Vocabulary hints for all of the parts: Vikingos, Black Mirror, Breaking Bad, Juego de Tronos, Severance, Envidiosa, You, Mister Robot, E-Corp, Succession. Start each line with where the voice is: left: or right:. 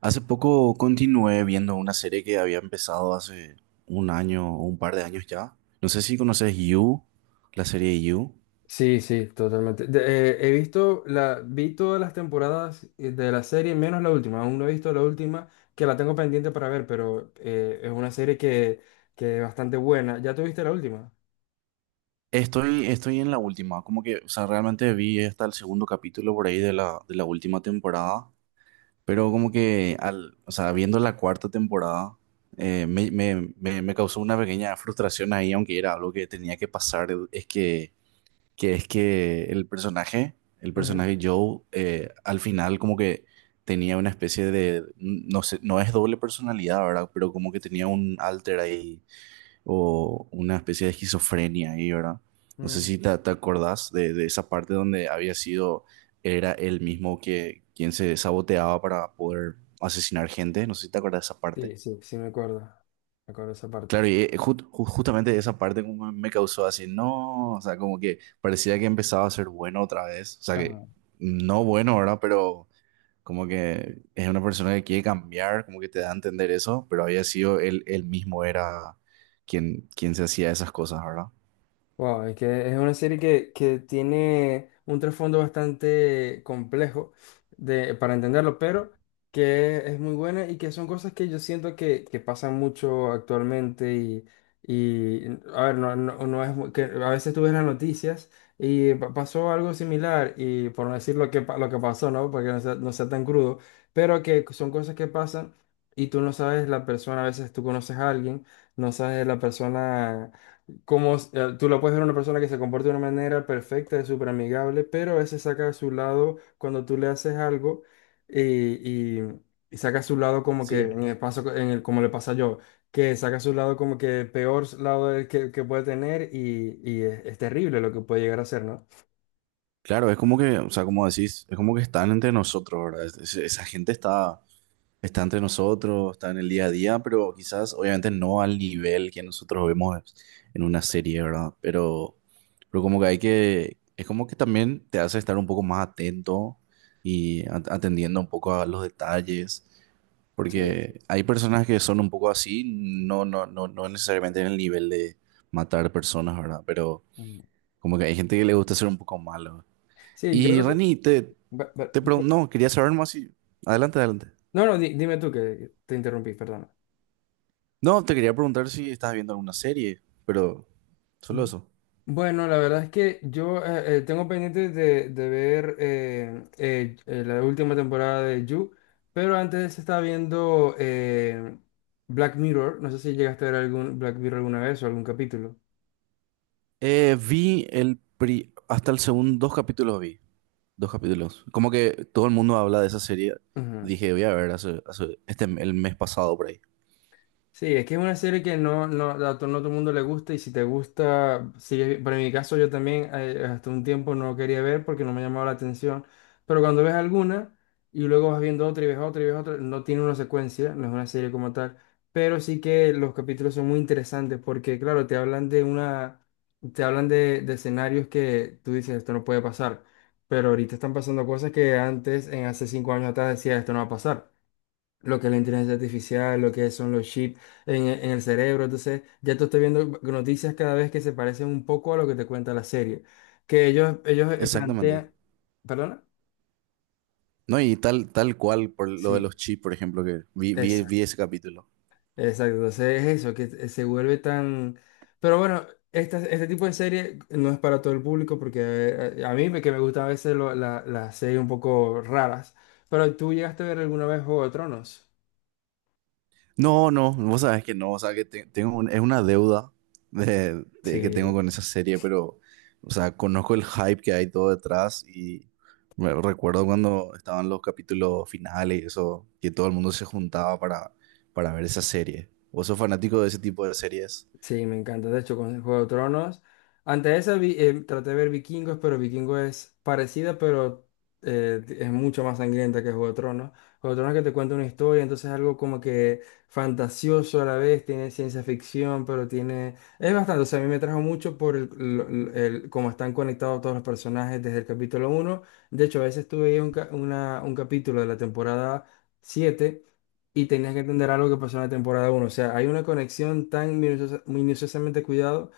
right: Hace poco continué viendo una serie que había empezado hace un año o un par de años ya. No sé si conoces You, la serie You.
left: Sí, sí, totalmente. He visto vi todas las temporadas de la serie, menos la última. Aún no he visto la última, que la tengo pendiente para ver, pero es una serie que es bastante buena. ¿Ya tuviste la última?
right: Estoy en la última, como que, o sea, realmente vi hasta el segundo capítulo por ahí de la última temporada, pero como que, al, o sea, viendo la cuarta temporada, me causó una pequeña frustración ahí, aunque era algo que tenía que pasar, es que es que el
left: Ujú.
right: personaje Joe, al final como que tenía una especie de, no sé, no es doble personalidad, ¿verdad? Pero como que tenía un alter ahí o una especie de esquizofrenia ahí, ¿verdad? No sé
left: Mm.
right: si te acordás de esa parte donde había sido, era él mismo que quien se saboteaba para poder asesinar gente, no sé si te acordás de esa parte.
left: Sí, sí. Sí, sí, me acuerdo. Me acuerdo esa parte.
right: Claro, y justamente esa parte como me causó así, no, o sea, como que parecía que empezaba a ser bueno otra vez, o sea, que no bueno, ¿verdad? Pero como que es una persona que quiere cambiar, como que te da a entender eso, pero había sido él, él mismo era quien se hacía esas cosas, ¿verdad?
left: Wow, es que es una serie que tiene un trasfondo bastante complejo de, para entenderlo, pero que es muy buena y que son cosas que yo siento que pasan mucho actualmente y a ver, no es muy- que a veces tú ves las noticias y pasó algo similar y por no decir lo que, lo que pasó, ¿no? Porque no sea, no sea tan crudo, pero que son cosas que pasan y tú no sabes la persona, a veces tú conoces a alguien, no sabes la persona como tú lo puedes ver a una persona que se comporta de una manera perfecta, es súper amigable, pero a veces saca a su lado cuando tú le haces algo y, y- y saca a su lado como que,
right: Sí.
left: en el paso, en el, como le pasa yo, que saca a su lado como que el peor lado del que puede tener y, es terrible lo que puede llegar a ser, ¿no?
right: Claro, es como que, o sea, como decís, es como que están entre nosotros, ¿verdad? Esa gente está entre nosotros, está en el día a día, pero quizás obviamente no al nivel que nosotros vemos en una serie, ¿verdad? Pero como que hay que, es como que también te hace estar un poco más atento y atendiendo un poco a los detalles,
left: Sí, sí.
right: porque hay personas que son un poco así, no, no, no, no necesariamente en el nivel de matar personas, ¿verdad? Pero
left: Mm.
right: como que hay gente que le gusta ser un poco malo.
left: Sí, yo
right: Y
left: creo que...
right: Reni, te, te pregunto,
left: disculpa.
right: no, quería saber más y... Adelante, adelante.
left: No, no, dime tú que te interrumpí, perdona.
right: No, te quería preguntar si estás viendo alguna serie, pero solo eso.
left: Bueno, la verdad es que yo tengo pendiente de ver la última temporada de You, pero antes estaba viendo Black Mirror. No sé si llegaste a ver algún Black Mirror alguna vez o algún capítulo.
right: Vi hasta el segundo, dos capítulos vi, dos capítulos. Como que todo el mundo habla de esa serie.
left: Ujú.
right: Dije, voy a ver el mes pasado por ahí.
left: Sí, es que es una serie que no, a no todo el mundo le gusta y si te gusta, sigue, pero en mi caso yo también hasta un tiempo no quería ver porque no me llamaba la atención, pero cuando ves alguna y luego vas viendo otra y ves otra y ves otra, no tiene una secuencia, no es una serie como tal, pero sí que los capítulos son muy interesantes porque claro, te hablan de una, te hablan de escenarios que tú dices esto no puede pasar, pero ahorita están pasando cosas que antes, en hace cinco años atrás decía esto no va a pasar lo que es la inteligencia artificial, lo que son los chips en, en el cerebro. Entonces, ya te estoy viendo noticias cada vez que se parecen un poco a lo que te cuenta la serie. Que ellos
right: Exactamente.
left: plantean, ¿perdona?
right: No, y tal, tal cual por lo de los
left: Sí,
right: chips, por ejemplo, que vi, vi,
left: exacto,
right: vi ese capítulo.
left: exacto. Entonces es eso, que se vuelve tan... Pero bueno, este tipo de serie no es para todo el público porque a mí que me gustan a veces las series un poco raras. Pero tú llegaste a ver alguna vez Juego de Tronos.
right: No, no, vos sabés que no, o sea, que es una deuda de que tengo
left: Sí.
right: con esa serie, pero, o sea, conozco el hype que hay todo detrás y recuerdo cuando estaban los capítulos finales y eso, que todo el mundo se juntaba para ver esa serie. ¿Vos sos fanático de ese tipo de series?
left: Sí, me encanta. De hecho, con Juego de Tronos. Antes de esa traté de ver Vikingos, pero Vikingos es parecida, pero es mucho más sangrienta que Juego de Tronos. Juego de Tronos que te cuenta una historia, entonces es algo como que fantasioso a la vez, tiene ciencia ficción, pero tiene... Es bastante, o sea, a mí me trajo mucho por el, cómo están conectados todos los personajes desde el capítulo uno. De hecho, a veces tuve un capítulo de la temporada 7 y tenías que entender algo que pasó en la temporada uno. O sea, hay una conexión tan minuciosamente cuidado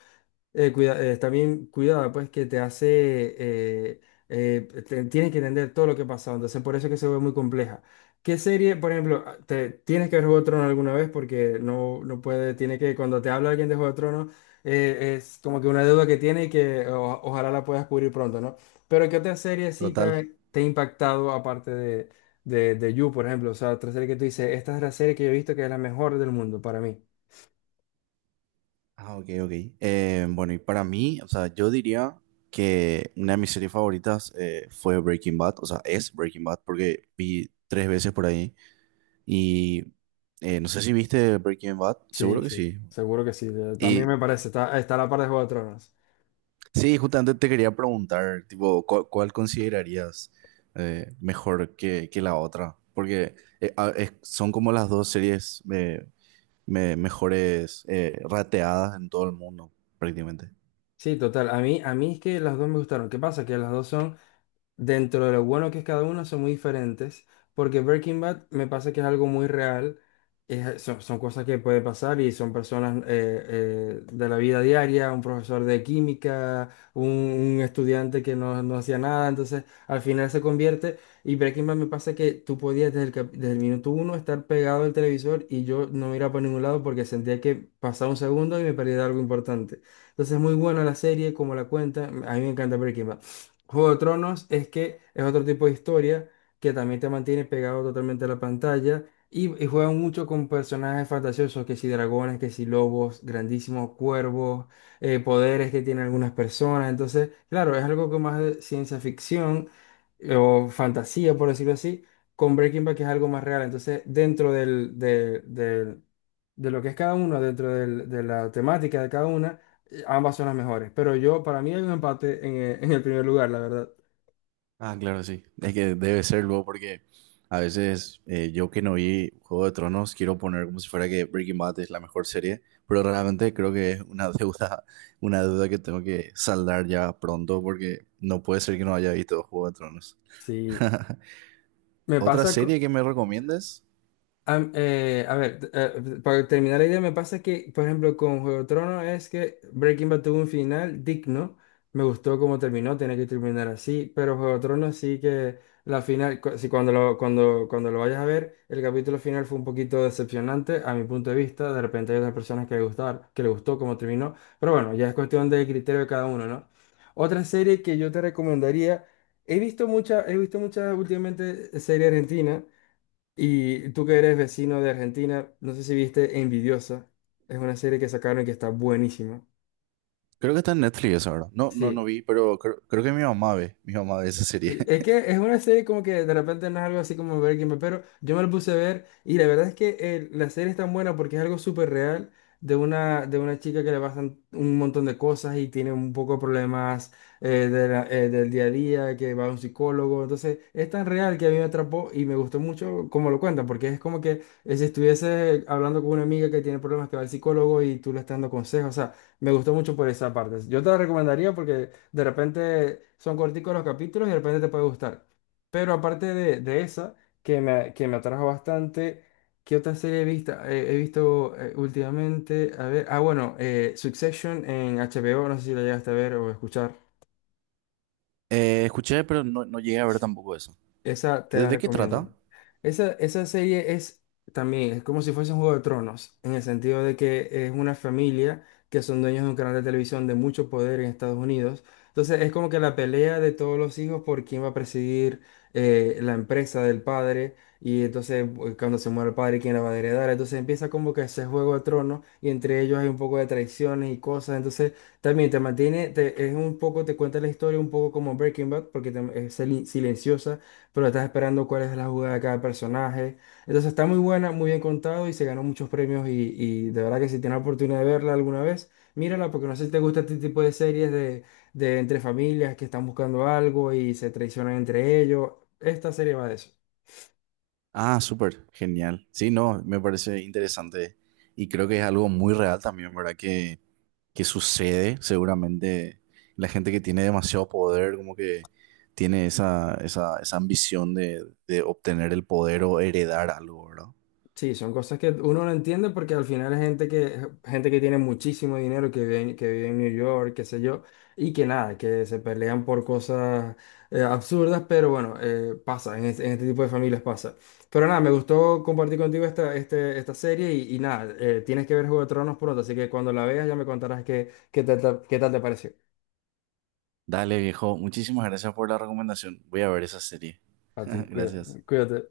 left: también cuidada, pues que te hace, eh, tienes que entender todo lo que ha pasado, entonces por eso es que se ve muy compleja. ¿Qué serie, por ejemplo, ah, te, tienes que ver Juego de Tronos alguna vez? Porque no, no puede, tiene que, cuando te habla alguien de Juego de Tronos, es como que una deuda que tiene y que ojalá la puedas cubrir pronto, ¿no? Pero ¿qué otra serie sí
right: Total.
left: te ha impactado aparte de, de You, por ejemplo? O sea, otra serie que tú dices, esta es la serie que yo he visto que es la mejor del mundo para mí.
right: Ah, ok, ok. Bueno, y para mí, o sea, yo diría que una de mis series favoritas fue Breaking Bad, o sea, es Breaking Bad porque vi tres veces por ahí. Y no sé si viste Breaking Bad,
left: Sí,
right: seguro que
left: sí,
right: sí.
left: seguro que sí. de- También
right: Y
left: me parece, está, está a la par de Juego de Tronos.
right: sí, justamente te quería preguntar, tipo, ¿cuál considerarías mejor que la otra? Porque son como las dos series mejores rateadas en todo el mundo, prácticamente.
left: Sí, total. A mí es que las dos me gustaron. ¿Qué pasa? Que las dos son dentro de lo bueno que es cada una, son muy diferentes, porque Breaking Bad me pasa que es algo muy real, son cosas que pueden pasar y son personas de la vida diaria, un profesor de química, un estudiante que no, no hacía nada, entonces al final se convierte, y Breaking Bad me pasa que tú podías desde desde el minuto uno estar pegado al televisor y yo no me iba por ningún lado porque sentía que pasaba un segundo y me perdía algo importante. Entonces es muy buena la serie, como la cuenta, a mí me encanta Breaking Bad. Juego de Tronos es que es otro tipo de historia que también te mantiene pegado totalmente a la pantalla y juegan mucho con personajes fantasiosos, que si dragones, que si lobos, grandísimos cuervos, poderes que tienen algunas personas. Entonces, claro, es algo que más de ciencia ficción o fantasía, por decirlo así, con Breaking Bad que es algo más real. Entonces, dentro de lo que es cada uno, dentro de la temática de cada una ambas son las mejores, pero yo, para mí hay un empate en el primer lugar, la verdad.
right: Ah, claro, sí. Es que debe serlo porque a veces yo que no vi Juego de Tronos quiero poner como si fuera que Breaking Bad es la mejor serie, pero realmente creo que es una deuda, una deuda que tengo que saldar ya pronto porque no puede ser que no haya visto Juego de Tronos.
left: Sí, me
right: ¿Otra
left: pasa,
right: serie que me recomiendes?
left: A ver, para terminar la idea, me pasa que, por ejemplo, con Juego de Tronos es que Breaking Bad tuvo un final digno. Me gustó cómo terminó, tenía que terminar así, pero Juego de Tronos sí que la final, cu- si cuando lo, cuando lo vayas a ver, el capítulo final fue un poquito decepcionante a mi punto de vista. De repente hay otras personas que le gustaron, que le gustó cómo terminó, pero bueno, ya es cuestión de criterio de cada uno, ¿no? Otra serie que yo te recomendaría, he visto mucha, he visto muchas últimamente serie argentina. Y tú que eres vecino de Argentina, no sé si viste Envidiosa. Es una serie que sacaron que está buenísima.
right: Creo que está en Netflix eso ahora. No, no, no
left: Sí.
right: vi, pero creo que mi mamá ve. Mi mamá ve esa serie.
left: Sí, es que es una serie como que de repente no es algo así como Breaking Bad, pero yo me lo puse a ver y la verdad es que la serie es tan buena porque es algo súper real de una chica que le pasan un montón de cosas y tiene un poco de problemas del día a día, que va a un psicólogo. Entonces es tan real que a mí me atrapó y me gustó mucho cómo lo cuentan, porque es como que si estuviese hablando con una amiga que tiene problemas que va al psicólogo y tú le estás dando consejos. O sea, me gustó mucho por esa parte. Yo te la recomendaría porque de repente son corticos los capítulos y de repente te puede gustar. Pero aparte de esa, que me atrajo bastante, ¿qué otra serie he visto últimamente? A ver, ah, bueno, Succession en HBO, no sé si la llegaste a ver o escuchar.
right: Escuché, pero no, no llegué a ver tampoco eso.
left: Esa te la
right: De qué trata?
left: recomiendo. Esa serie es también, es como si fuese un Juego de Tronos, en el sentido de que es una familia que son dueños de un canal de televisión de mucho poder en Estados Unidos. Entonces es como que la pelea de todos los hijos por quién va a presidir la empresa del padre y entonces cuando se muere el padre, quién la va a heredar. Entonces empieza como que ese Juego de Tronos y entre ellos hay un poco de traiciones y cosas. Entonces también te mantiene, es un poco, te cuenta la historia un poco como Breaking Bad porque es silenciosa pero estás esperando cuál es la jugada de cada personaje. Entonces está muy buena, muy bien contado y se ganó muchos premios y de verdad que si tienes la oportunidad de verla alguna vez, mírala porque no sé si te gusta este tipo de series de entre familias que están buscando algo y se traicionan entre ellos. Esta serie va de eso.
right: Ah, súper, genial. Sí, no, me parece interesante y creo que es algo muy real también, ¿verdad? Que sucede seguramente la gente que tiene demasiado poder, como que tiene esa, esa, esa ambición de obtener el poder o heredar algo, ¿verdad?
left: Sí, son cosas que uno no entiende porque al final es gente que tiene muchísimo dinero, que vive, que vive en New York, qué sé yo, y que nada, que se pelean por cosas absurdas, pero bueno, pasa, en este tipo de familias pasa. Pero nada, me gustó compartir contigo esta serie y nada, tienes que ver Juego de Tronos pronto, así que cuando la veas ya me contarás qué, qué tal, qué tal te pareció.
right: Dale, viejo, muchísimas gracias por la recomendación. Voy a ver esa serie.
left: A ti,
right: Gracias.
left: cuídate.